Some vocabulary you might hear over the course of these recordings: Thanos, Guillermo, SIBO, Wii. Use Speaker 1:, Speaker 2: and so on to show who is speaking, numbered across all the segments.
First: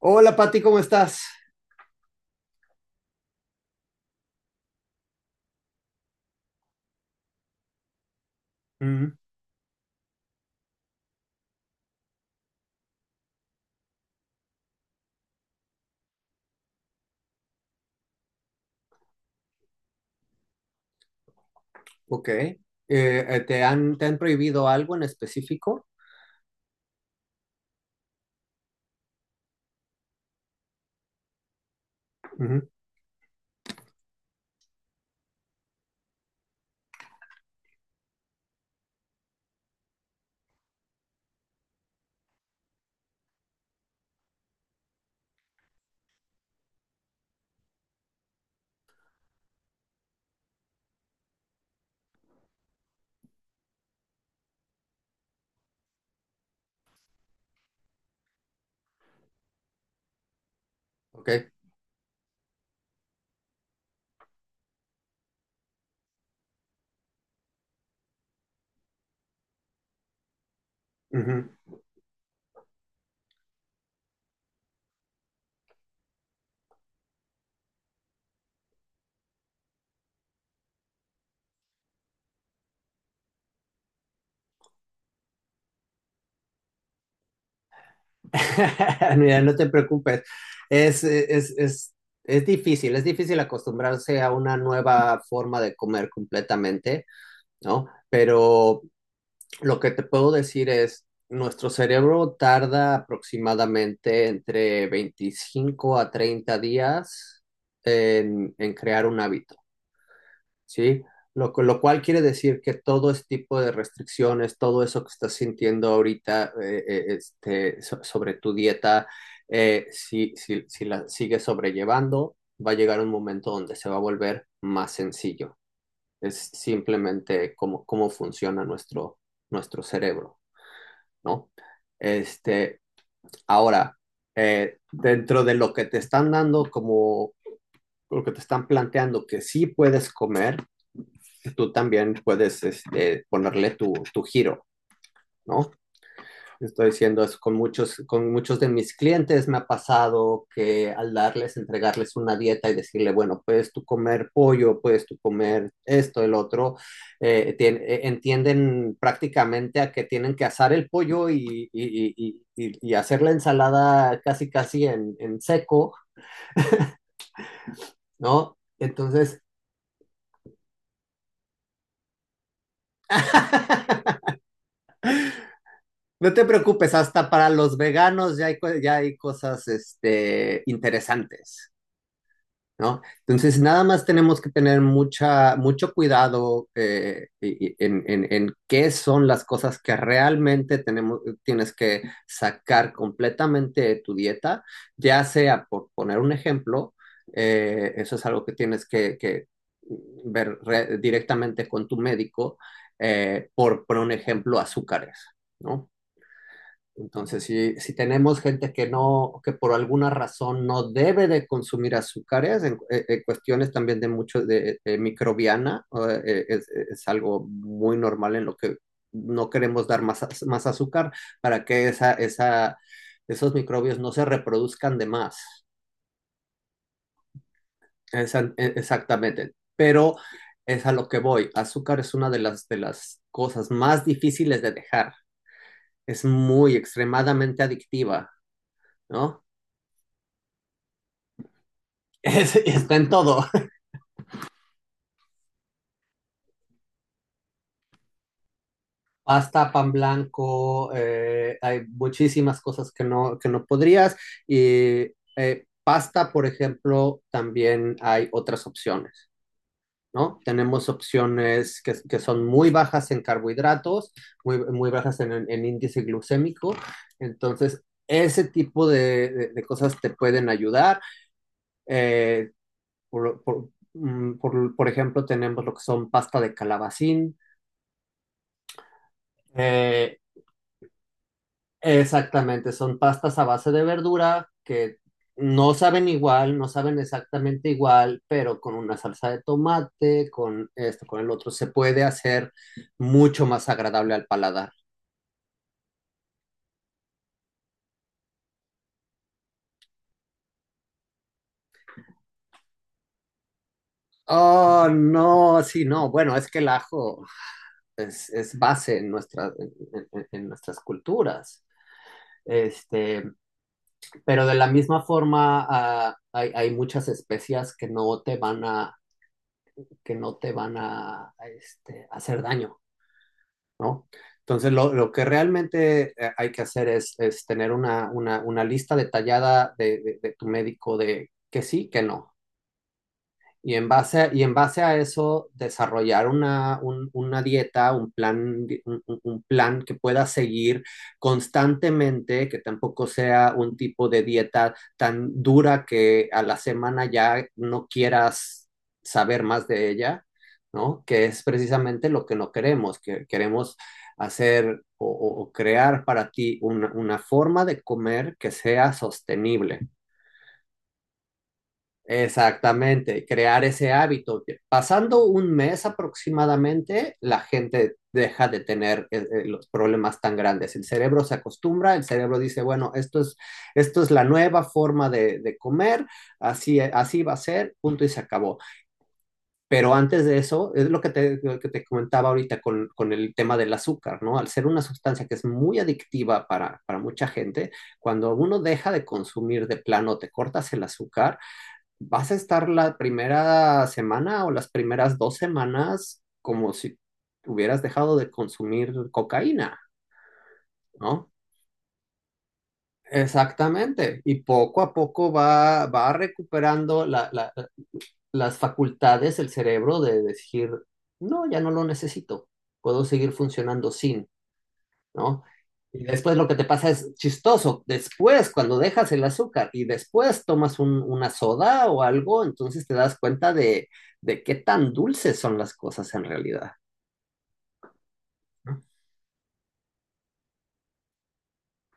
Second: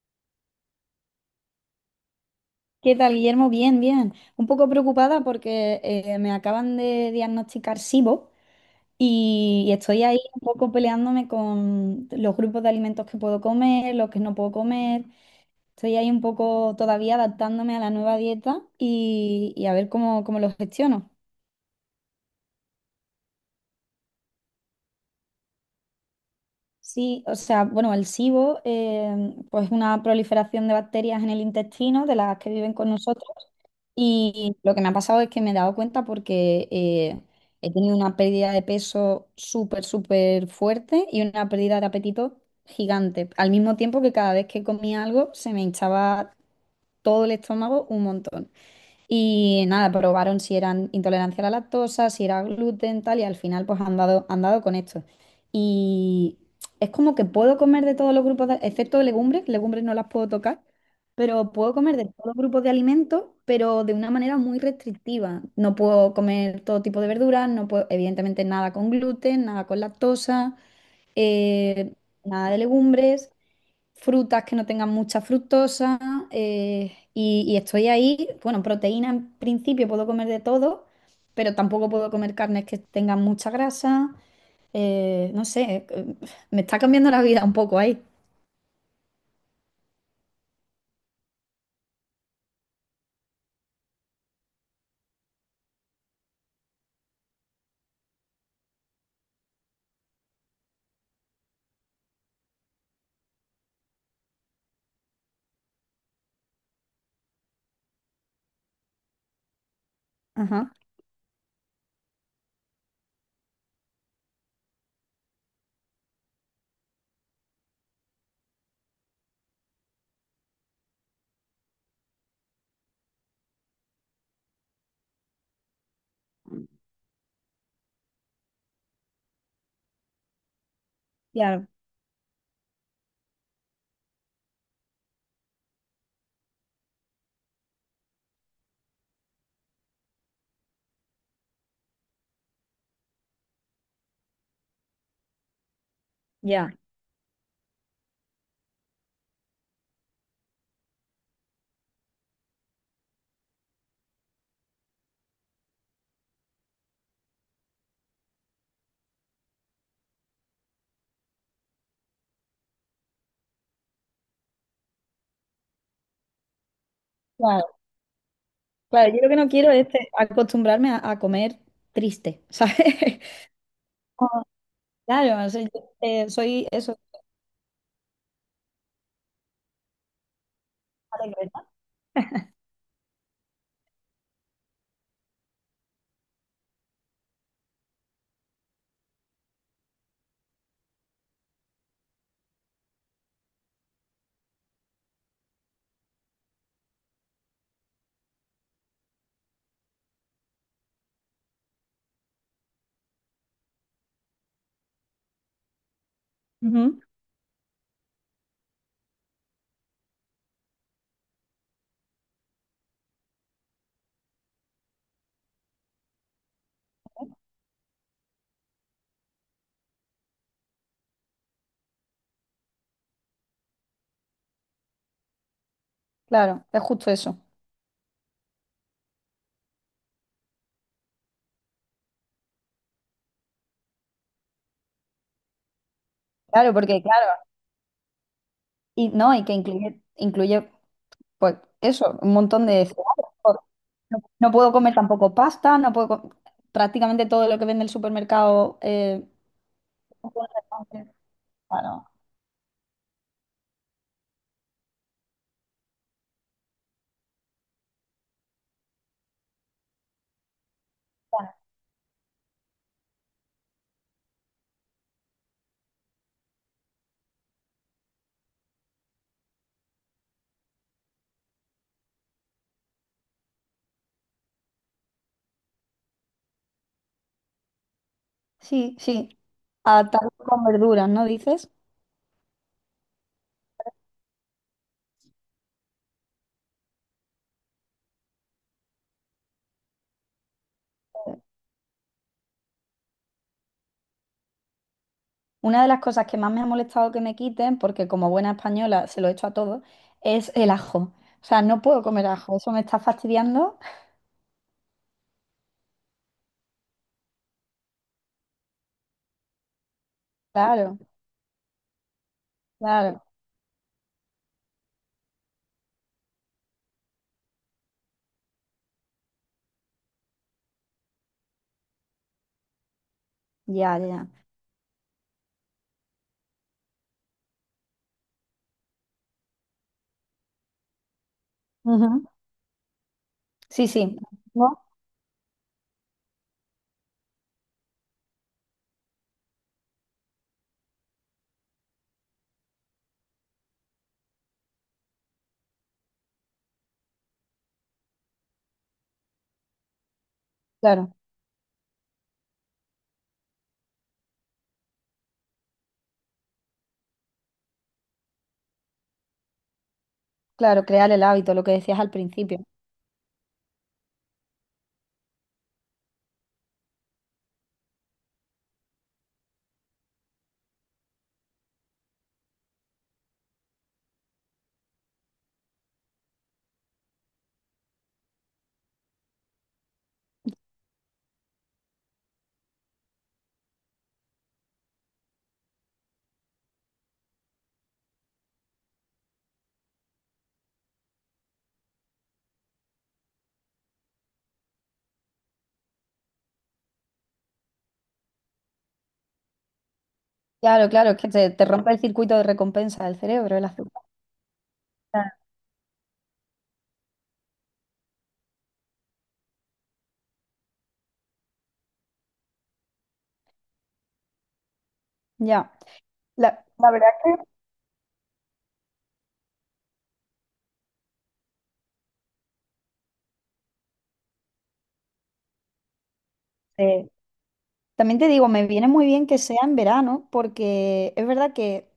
Speaker 1: Hola, Pati, ¿cómo estás?
Speaker 2: ¿Qué tal, Guillermo? Bien, bien. Un poco preocupada porque me acaban de diagnosticar SIBO
Speaker 1: Ujú.
Speaker 2: y estoy ahí un poco peleándome con los grupos de alimentos que puedo comer, los que no puedo comer. Estoy ahí un poco todavía adaptándome a la nueva dieta y a ver cómo, cómo lo gestiono.
Speaker 1: Ok. ¿Te han prohibido algo en específico?
Speaker 2: Sí, o sea, bueno, el SIBO pues es una proliferación de bacterias en el intestino, de las que
Speaker 1: Ujú.
Speaker 2: viven con nosotros. Y lo que me ha pasado es que me he dado cuenta porque he tenido una pérdida de peso súper, súper fuerte y una pérdida de apetito gigante. Al mismo tiempo que cada vez que comía algo se me hinchaba todo el estómago un montón. Y nada, probaron si eran intolerancia a la lactosa, si era gluten, tal, y al final pues han dado con esto. Y es como que puedo comer de todos los grupos, excepto de legumbres, legumbres no las puedo tocar,
Speaker 1: Ok.
Speaker 2: pero puedo comer de todos los grupos de alimentos, pero de una manera muy restrictiva. No puedo comer todo tipo de verduras, no puedo, evidentemente nada con gluten, nada con lactosa,
Speaker 1: Ujú.
Speaker 2: eh, nada de legumbres, frutas que no tengan mucha fructosa, y estoy ahí. Bueno, proteína en principio puedo comer de todo, pero tampoco puedo comer carnes que tengan mucha grasa. No sé, me está cambiando la vida un poco ahí.
Speaker 1: Mira, no te preocupes. Es, es, es, es difícil, es difícil acostumbrarse a una nueva forma de comer completamente, ¿no? Pero lo que te puedo decir es, nuestro cerebro tarda aproximadamente entre 25 a 30 días en crear un hábito.
Speaker 2: Ajá,
Speaker 1: Sí, lo cual quiere decir que todo este tipo de restricciones, todo eso que estás sintiendo ahorita sobre tu dieta, si la sigues sobrellevando, va a llegar un momento donde se va a volver más sencillo. Es simplemente cómo funciona nuestro cerebro, ¿no?
Speaker 2: claro,
Speaker 1: Este, ahora, dentro de lo que te están dando como lo que te están planteando que sí puedes comer, tú también puedes este, ponerle tu giro, ¿no?
Speaker 2: ya.
Speaker 1: Estoy diciendo eso con con muchos de mis clientes me ha pasado que al darles, entregarles una dieta y decirle, bueno, puedes tú comer pollo, puedes tú comer esto, el otro, entienden prácticamente a que tienen que asar el pollo y hacer la ensalada casi en seco,
Speaker 2: Claro,
Speaker 1: ¿no?
Speaker 2: claro, yo lo que
Speaker 1: Entonces...
Speaker 2: no quiero es acostumbrarme a comer triste, ¿sabes? Como, claro, o sea, yo,
Speaker 1: No te
Speaker 2: soy
Speaker 1: preocupes,
Speaker 2: eso,
Speaker 1: hasta para los veganos ya ya hay cosas este,
Speaker 2: alegre, ¿no?
Speaker 1: interesantes, ¿no? Entonces, nada más tenemos que tener mucha, mucho cuidado en qué son las cosas que realmente tenemos, tienes que sacar completamente de tu dieta, ya sea, por poner un ejemplo, eso es algo que que directamente con tu médico, por un ejemplo, azúcares, ¿no?
Speaker 2: Ujú,
Speaker 1: Entonces, si tenemos gente que no, que por alguna razón no debe de consumir azúcares, cuestiones también de de microbiana, es algo muy normal en lo que no queremos dar más, más azúcar para que esos microbios no se reproduzcan de más.
Speaker 2: claro, es justo eso.
Speaker 1: Exactamente. Pero es a lo que voy. Azúcar es una de de las cosas más difíciles de dejar. Es
Speaker 2: Claro,
Speaker 1: muy
Speaker 2: porque claro,
Speaker 1: extremadamente adictiva,
Speaker 2: y no,
Speaker 1: ¿no?
Speaker 2: y que incluye, incluye pues eso, un montón de
Speaker 1: Está
Speaker 2: cereales.
Speaker 1: en todo.
Speaker 2: No, no puedo comer tampoco pasta, no puedo prácticamente todo lo que vende el supermercado.
Speaker 1: Pasta, pan blanco, hay
Speaker 2: Claro.
Speaker 1: muchísimas cosas que que no podrías. Y pasta, por ejemplo, también hay otras opciones, ¿no? Tenemos
Speaker 2: Claro.
Speaker 1: opciones que son muy bajas en carbohidratos, muy bajas en, en índice glucémico. Entonces, ese tipo de, de cosas te pueden ayudar. Eh, por ejemplo, tenemos lo que son pasta de calabacín.
Speaker 2: Sí, sí.
Speaker 1: Eh,
Speaker 2: Atado con verduras, ¿no dices?
Speaker 1: Exactamente, son pastas a base de verdura que no saben igual, no saben exactamente igual, pero con una salsa de tomate, con esto, con el otro, se puede hacer mucho más agradable al paladar.
Speaker 2: Una de las cosas que más me ha molestado que me quiten, porque como buena española se lo echo a todos, es el ajo. O sea, no puedo comer ajo, eso me está fastidiando.
Speaker 1: Oh, no, sí, no. Bueno, es que el ajo es base en nuestras
Speaker 2: Claro,
Speaker 1: culturas.
Speaker 2: claro,
Speaker 1: Este, pero de la misma forma, ah, hay muchas especias que no que no te van a, este, hacer daño.
Speaker 2: ya, ya.
Speaker 1: ¿No?
Speaker 2: Ya.
Speaker 1: Entonces, lo que realmente hay que hacer es tener una lista detallada de, de tu médico de que sí, que
Speaker 2: Ujú.
Speaker 1: no. Y
Speaker 2: Sí, sí.
Speaker 1: y en base
Speaker 2: ¿No?
Speaker 1: a eso, desarrollar una dieta, un plan, di- un plan que pueda seguir constantemente, que tampoco sea un tipo de dieta tan dura que a la semana ya no quieras saber más de ella, ¿no?
Speaker 2: Claro,
Speaker 1: Que es precisamente lo que no queremos, que queremos hacer o crear para ti una forma de comer que sea sostenible.
Speaker 2: claro, crear el hábito, lo que decías al principio.
Speaker 1: Exactamente, crear ese hábito. Pasando un mes aproximadamente, la gente deja de tener los problemas tan grandes. El cerebro se acostumbra, el cerebro dice, bueno, esto es la nueva forma de comer, así va a ser, punto y se acabó. Pero antes de eso, es lo que te comentaba ahorita con el tema del azúcar, ¿no? Al ser una sustancia que es muy adictiva para mucha gente, cuando uno deja de consumir de plano, te cortas el azúcar, vas a estar la primera semana o las primeras dos semanas como si hubieras dejado de consumir cocaína,
Speaker 2: Claro, claro, es que
Speaker 1: ¿no?
Speaker 2: te rompe el circuito de recompensa del cerebro, el azúcar.
Speaker 1: Exactamente. Y poco a poco
Speaker 2: Ya.
Speaker 1: va recuperando las facultades, el cerebro de decir, no, ya no lo necesito, puedo seguir funcionando sin. ¿No?
Speaker 2: Ya.
Speaker 1: Y después lo que te
Speaker 2: La,
Speaker 1: pasa
Speaker 2: la verdad
Speaker 1: es
Speaker 2: que
Speaker 1: chistoso. Después, cuando dejas el azúcar y después tomas una soda o algo, entonces te das cuenta de qué tan dulces son las cosas en realidad.
Speaker 2: eh, también te digo, me
Speaker 1: ¿No?
Speaker 2: viene muy bien que sea en verano, porque es verdad que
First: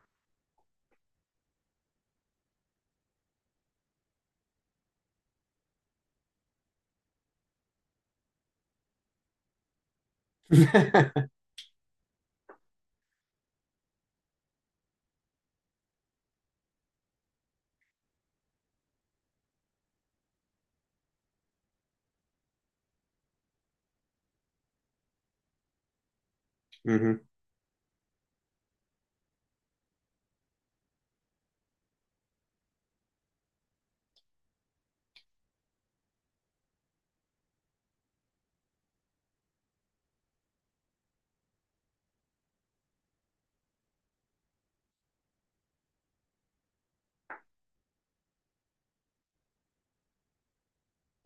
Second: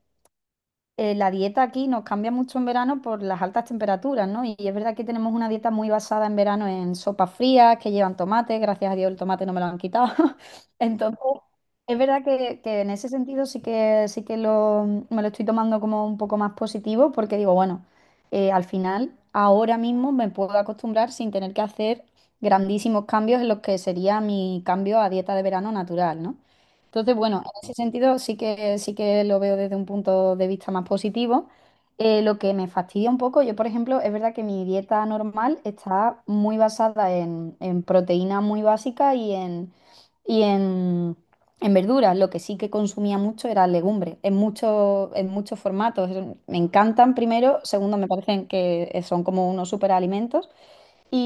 Speaker 2: la dieta aquí nos cambia mucho en verano por las altas temperaturas, ¿no? Y es verdad que tenemos una dieta muy basada en verano en sopas frías que llevan tomate, gracias a Dios el tomate no me lo han quitado. Entonces, es verdad que en ese sentido sí que lo, me lo estoy tomando como un poco más positivo porque digo, bueno, al final ahora mismo me puedo acostumbrar sin tener que hacer grandísimos cambios en lo que sería mi cambio a dieta de verano natural, ¿no? Entonces,
Speaker 1: Ujú,
Speaker 2: bueno, en ese sentido sí que lo veo desde un punto de vista más positivo. Lo que me fastidia un poco, yo por ejemplo, es verdad que mi dieta normal está muy basada en proteína muy básica y en, en verduras. Lo que sí que consumía mucho era legumbres, en, en muchos formatos. Me encantan primero, segundo, me parecen que son como unos superalimentos.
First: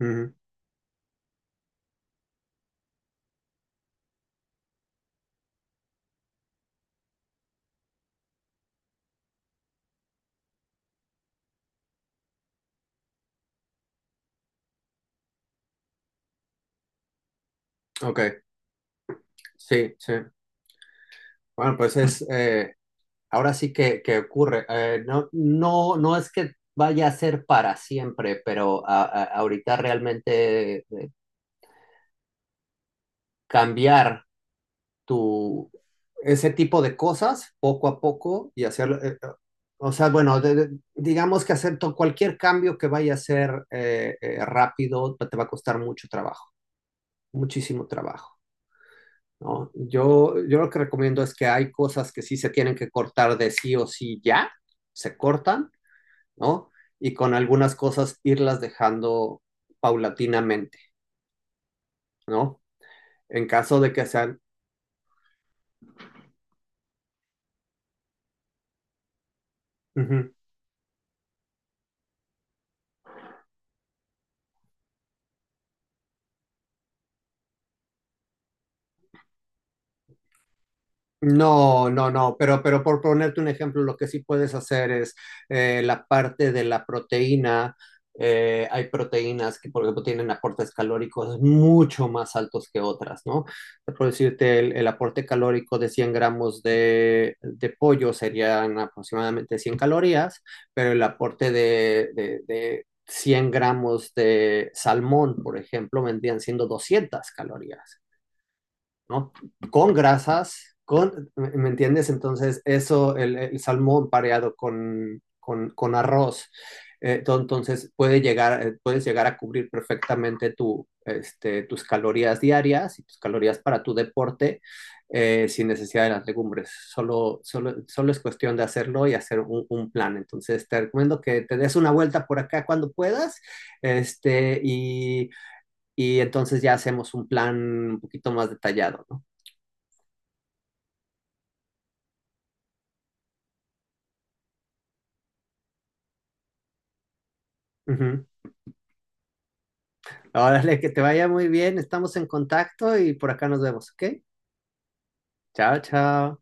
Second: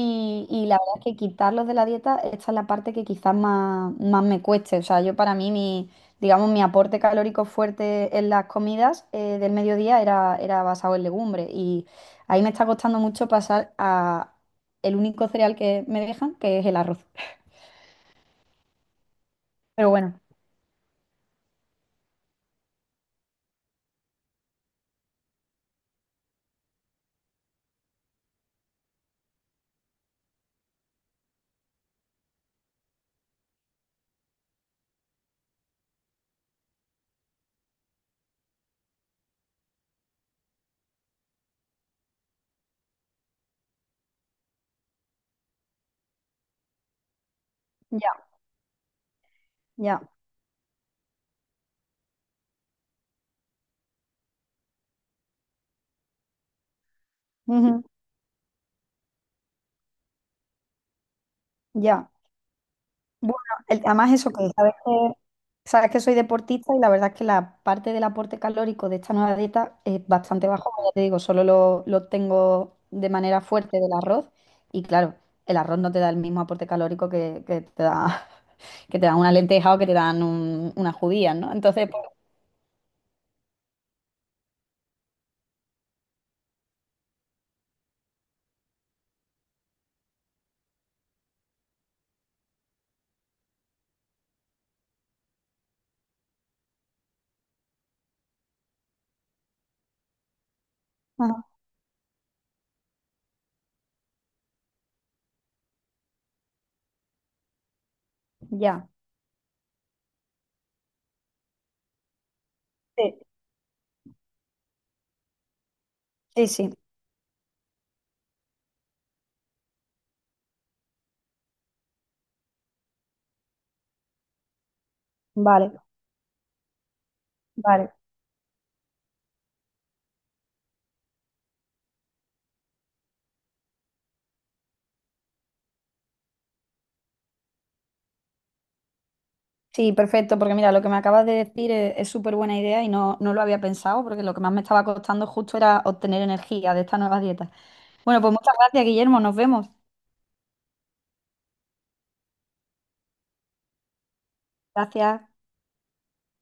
Speaker 1: ujú.
Speaker 2: Y la verdad es que quitarlos de la dieta, esta es la parte que quizás más, más me cueste. O sea, yo para mí, mi, digamos, mi aporte calórico fuerte en las comidas del mediodía era, era basado en legumbres. Y ahí me está costando mucho pasar a el único cereal que me dejan, que es el arroz.
Speaker 1: Ok,
Speaker 2: Pero
Speaker 1: sí, sí.
Speaker 2: bueno,
Speaker 1: Bueno, pues es, ahora sí que ocurre. No es que vaya a ser para siempre, pero ahorita realmente cambiar tu, ese tipo de cosas poco a poco y hacer, o sea, bueno, digamos que hacer cualquier cambio que vaya a ser rápido te va a costar mucho trabajo, muchísimo
Speaker 2: ya,
Speaker 1: trabajo, ¿no?
Speaker 2: ya,
Speaker 1: Yo lo que recomiendo es que hay cosas que sí se tienen que cortar de sí o sí ya, se cortan, ¿no? Y con algunas
Speaker 2: ujú,
Speaker 1: cosas irlas dejando paulatinamente,
Speaker 2: ya.
Speaker 1: ¿no?
Speaker 2: Bueno,
Speaker 1: En caso de que
Speaker 2: además eso
Speaker 1: sean...
Speaker 2: que sabes que soy deportista y la verdad es que la parte del aporte calórico de esta nueva dieta es
Speaker 1: Ujú.
Speaker 2: bastante bajo, como ya te digo, solo lo tengo de manera fuerte del arroz y claro, el arroz no te da el mismo aporte calórico que te da que te dan una lenteja o que te dan unas judías, ¿no?
Speaker 1: No,
Speaker 2: Entonces, pues,
Speaker 1: no, no, pero por ponerte un ejemplo, lo que sí puedes hacer es la parte de la proteína. Hay proteínas que, por ejemplo, tienen aportes calóricos mucho más altos que otras, ¿no? Por decirte, el aporte calórico de 100 gramos de pollo serían aproximadamente 100 calorías, pero el
Speaker 2: ajá,
Speaker 1: aporte de 100 gramos de salmón, por ejemplo, vendrían siendo 200 calorías.
Speaker 2: ya.
Speaker 1: ¿No? Con grasas, con, ¿me entiendes? Entonces,
Speaker 2: Sí,
Speaker 1: eso, el salmón pareado con arroz,
Speaker 2: sí, sí.
Speaker 1: entonces puede llegar, puedes llegar a cubrir perfectamente tu, este, tus calorías diarias y tus calorías para tu deporte sin
Speaker 2: Vale,
Speaker 1: necesidad de las legumbres.
Speaker 2: vale.
Speaker 1: Solo es cuestión de hacerlo y hacer un, plan. Entonces te recomiendo que te des una vuelta por acá cuando puedas este, y entonces ya hacemos un plan un poquito más detallado. ¿No?
Speaker 2: Sí, perfecto, porque mira, lo que me acabas de decir es súper buena idea y no, no lo había pensado, porque lo que más me estaba costando justo era obtener energía de esta nueva dieta. Bueno,
Speaker 1: Ujú.
Speaker 2: pues muchas gracias, Guillermo, nos vemos.
Speaker 1: Órale, que te vaya muy bien. Estamos en contacto y por acá nos vemos, ¿ok?
Speaker 2: Gracias.
Speaker 1: Chao, chao.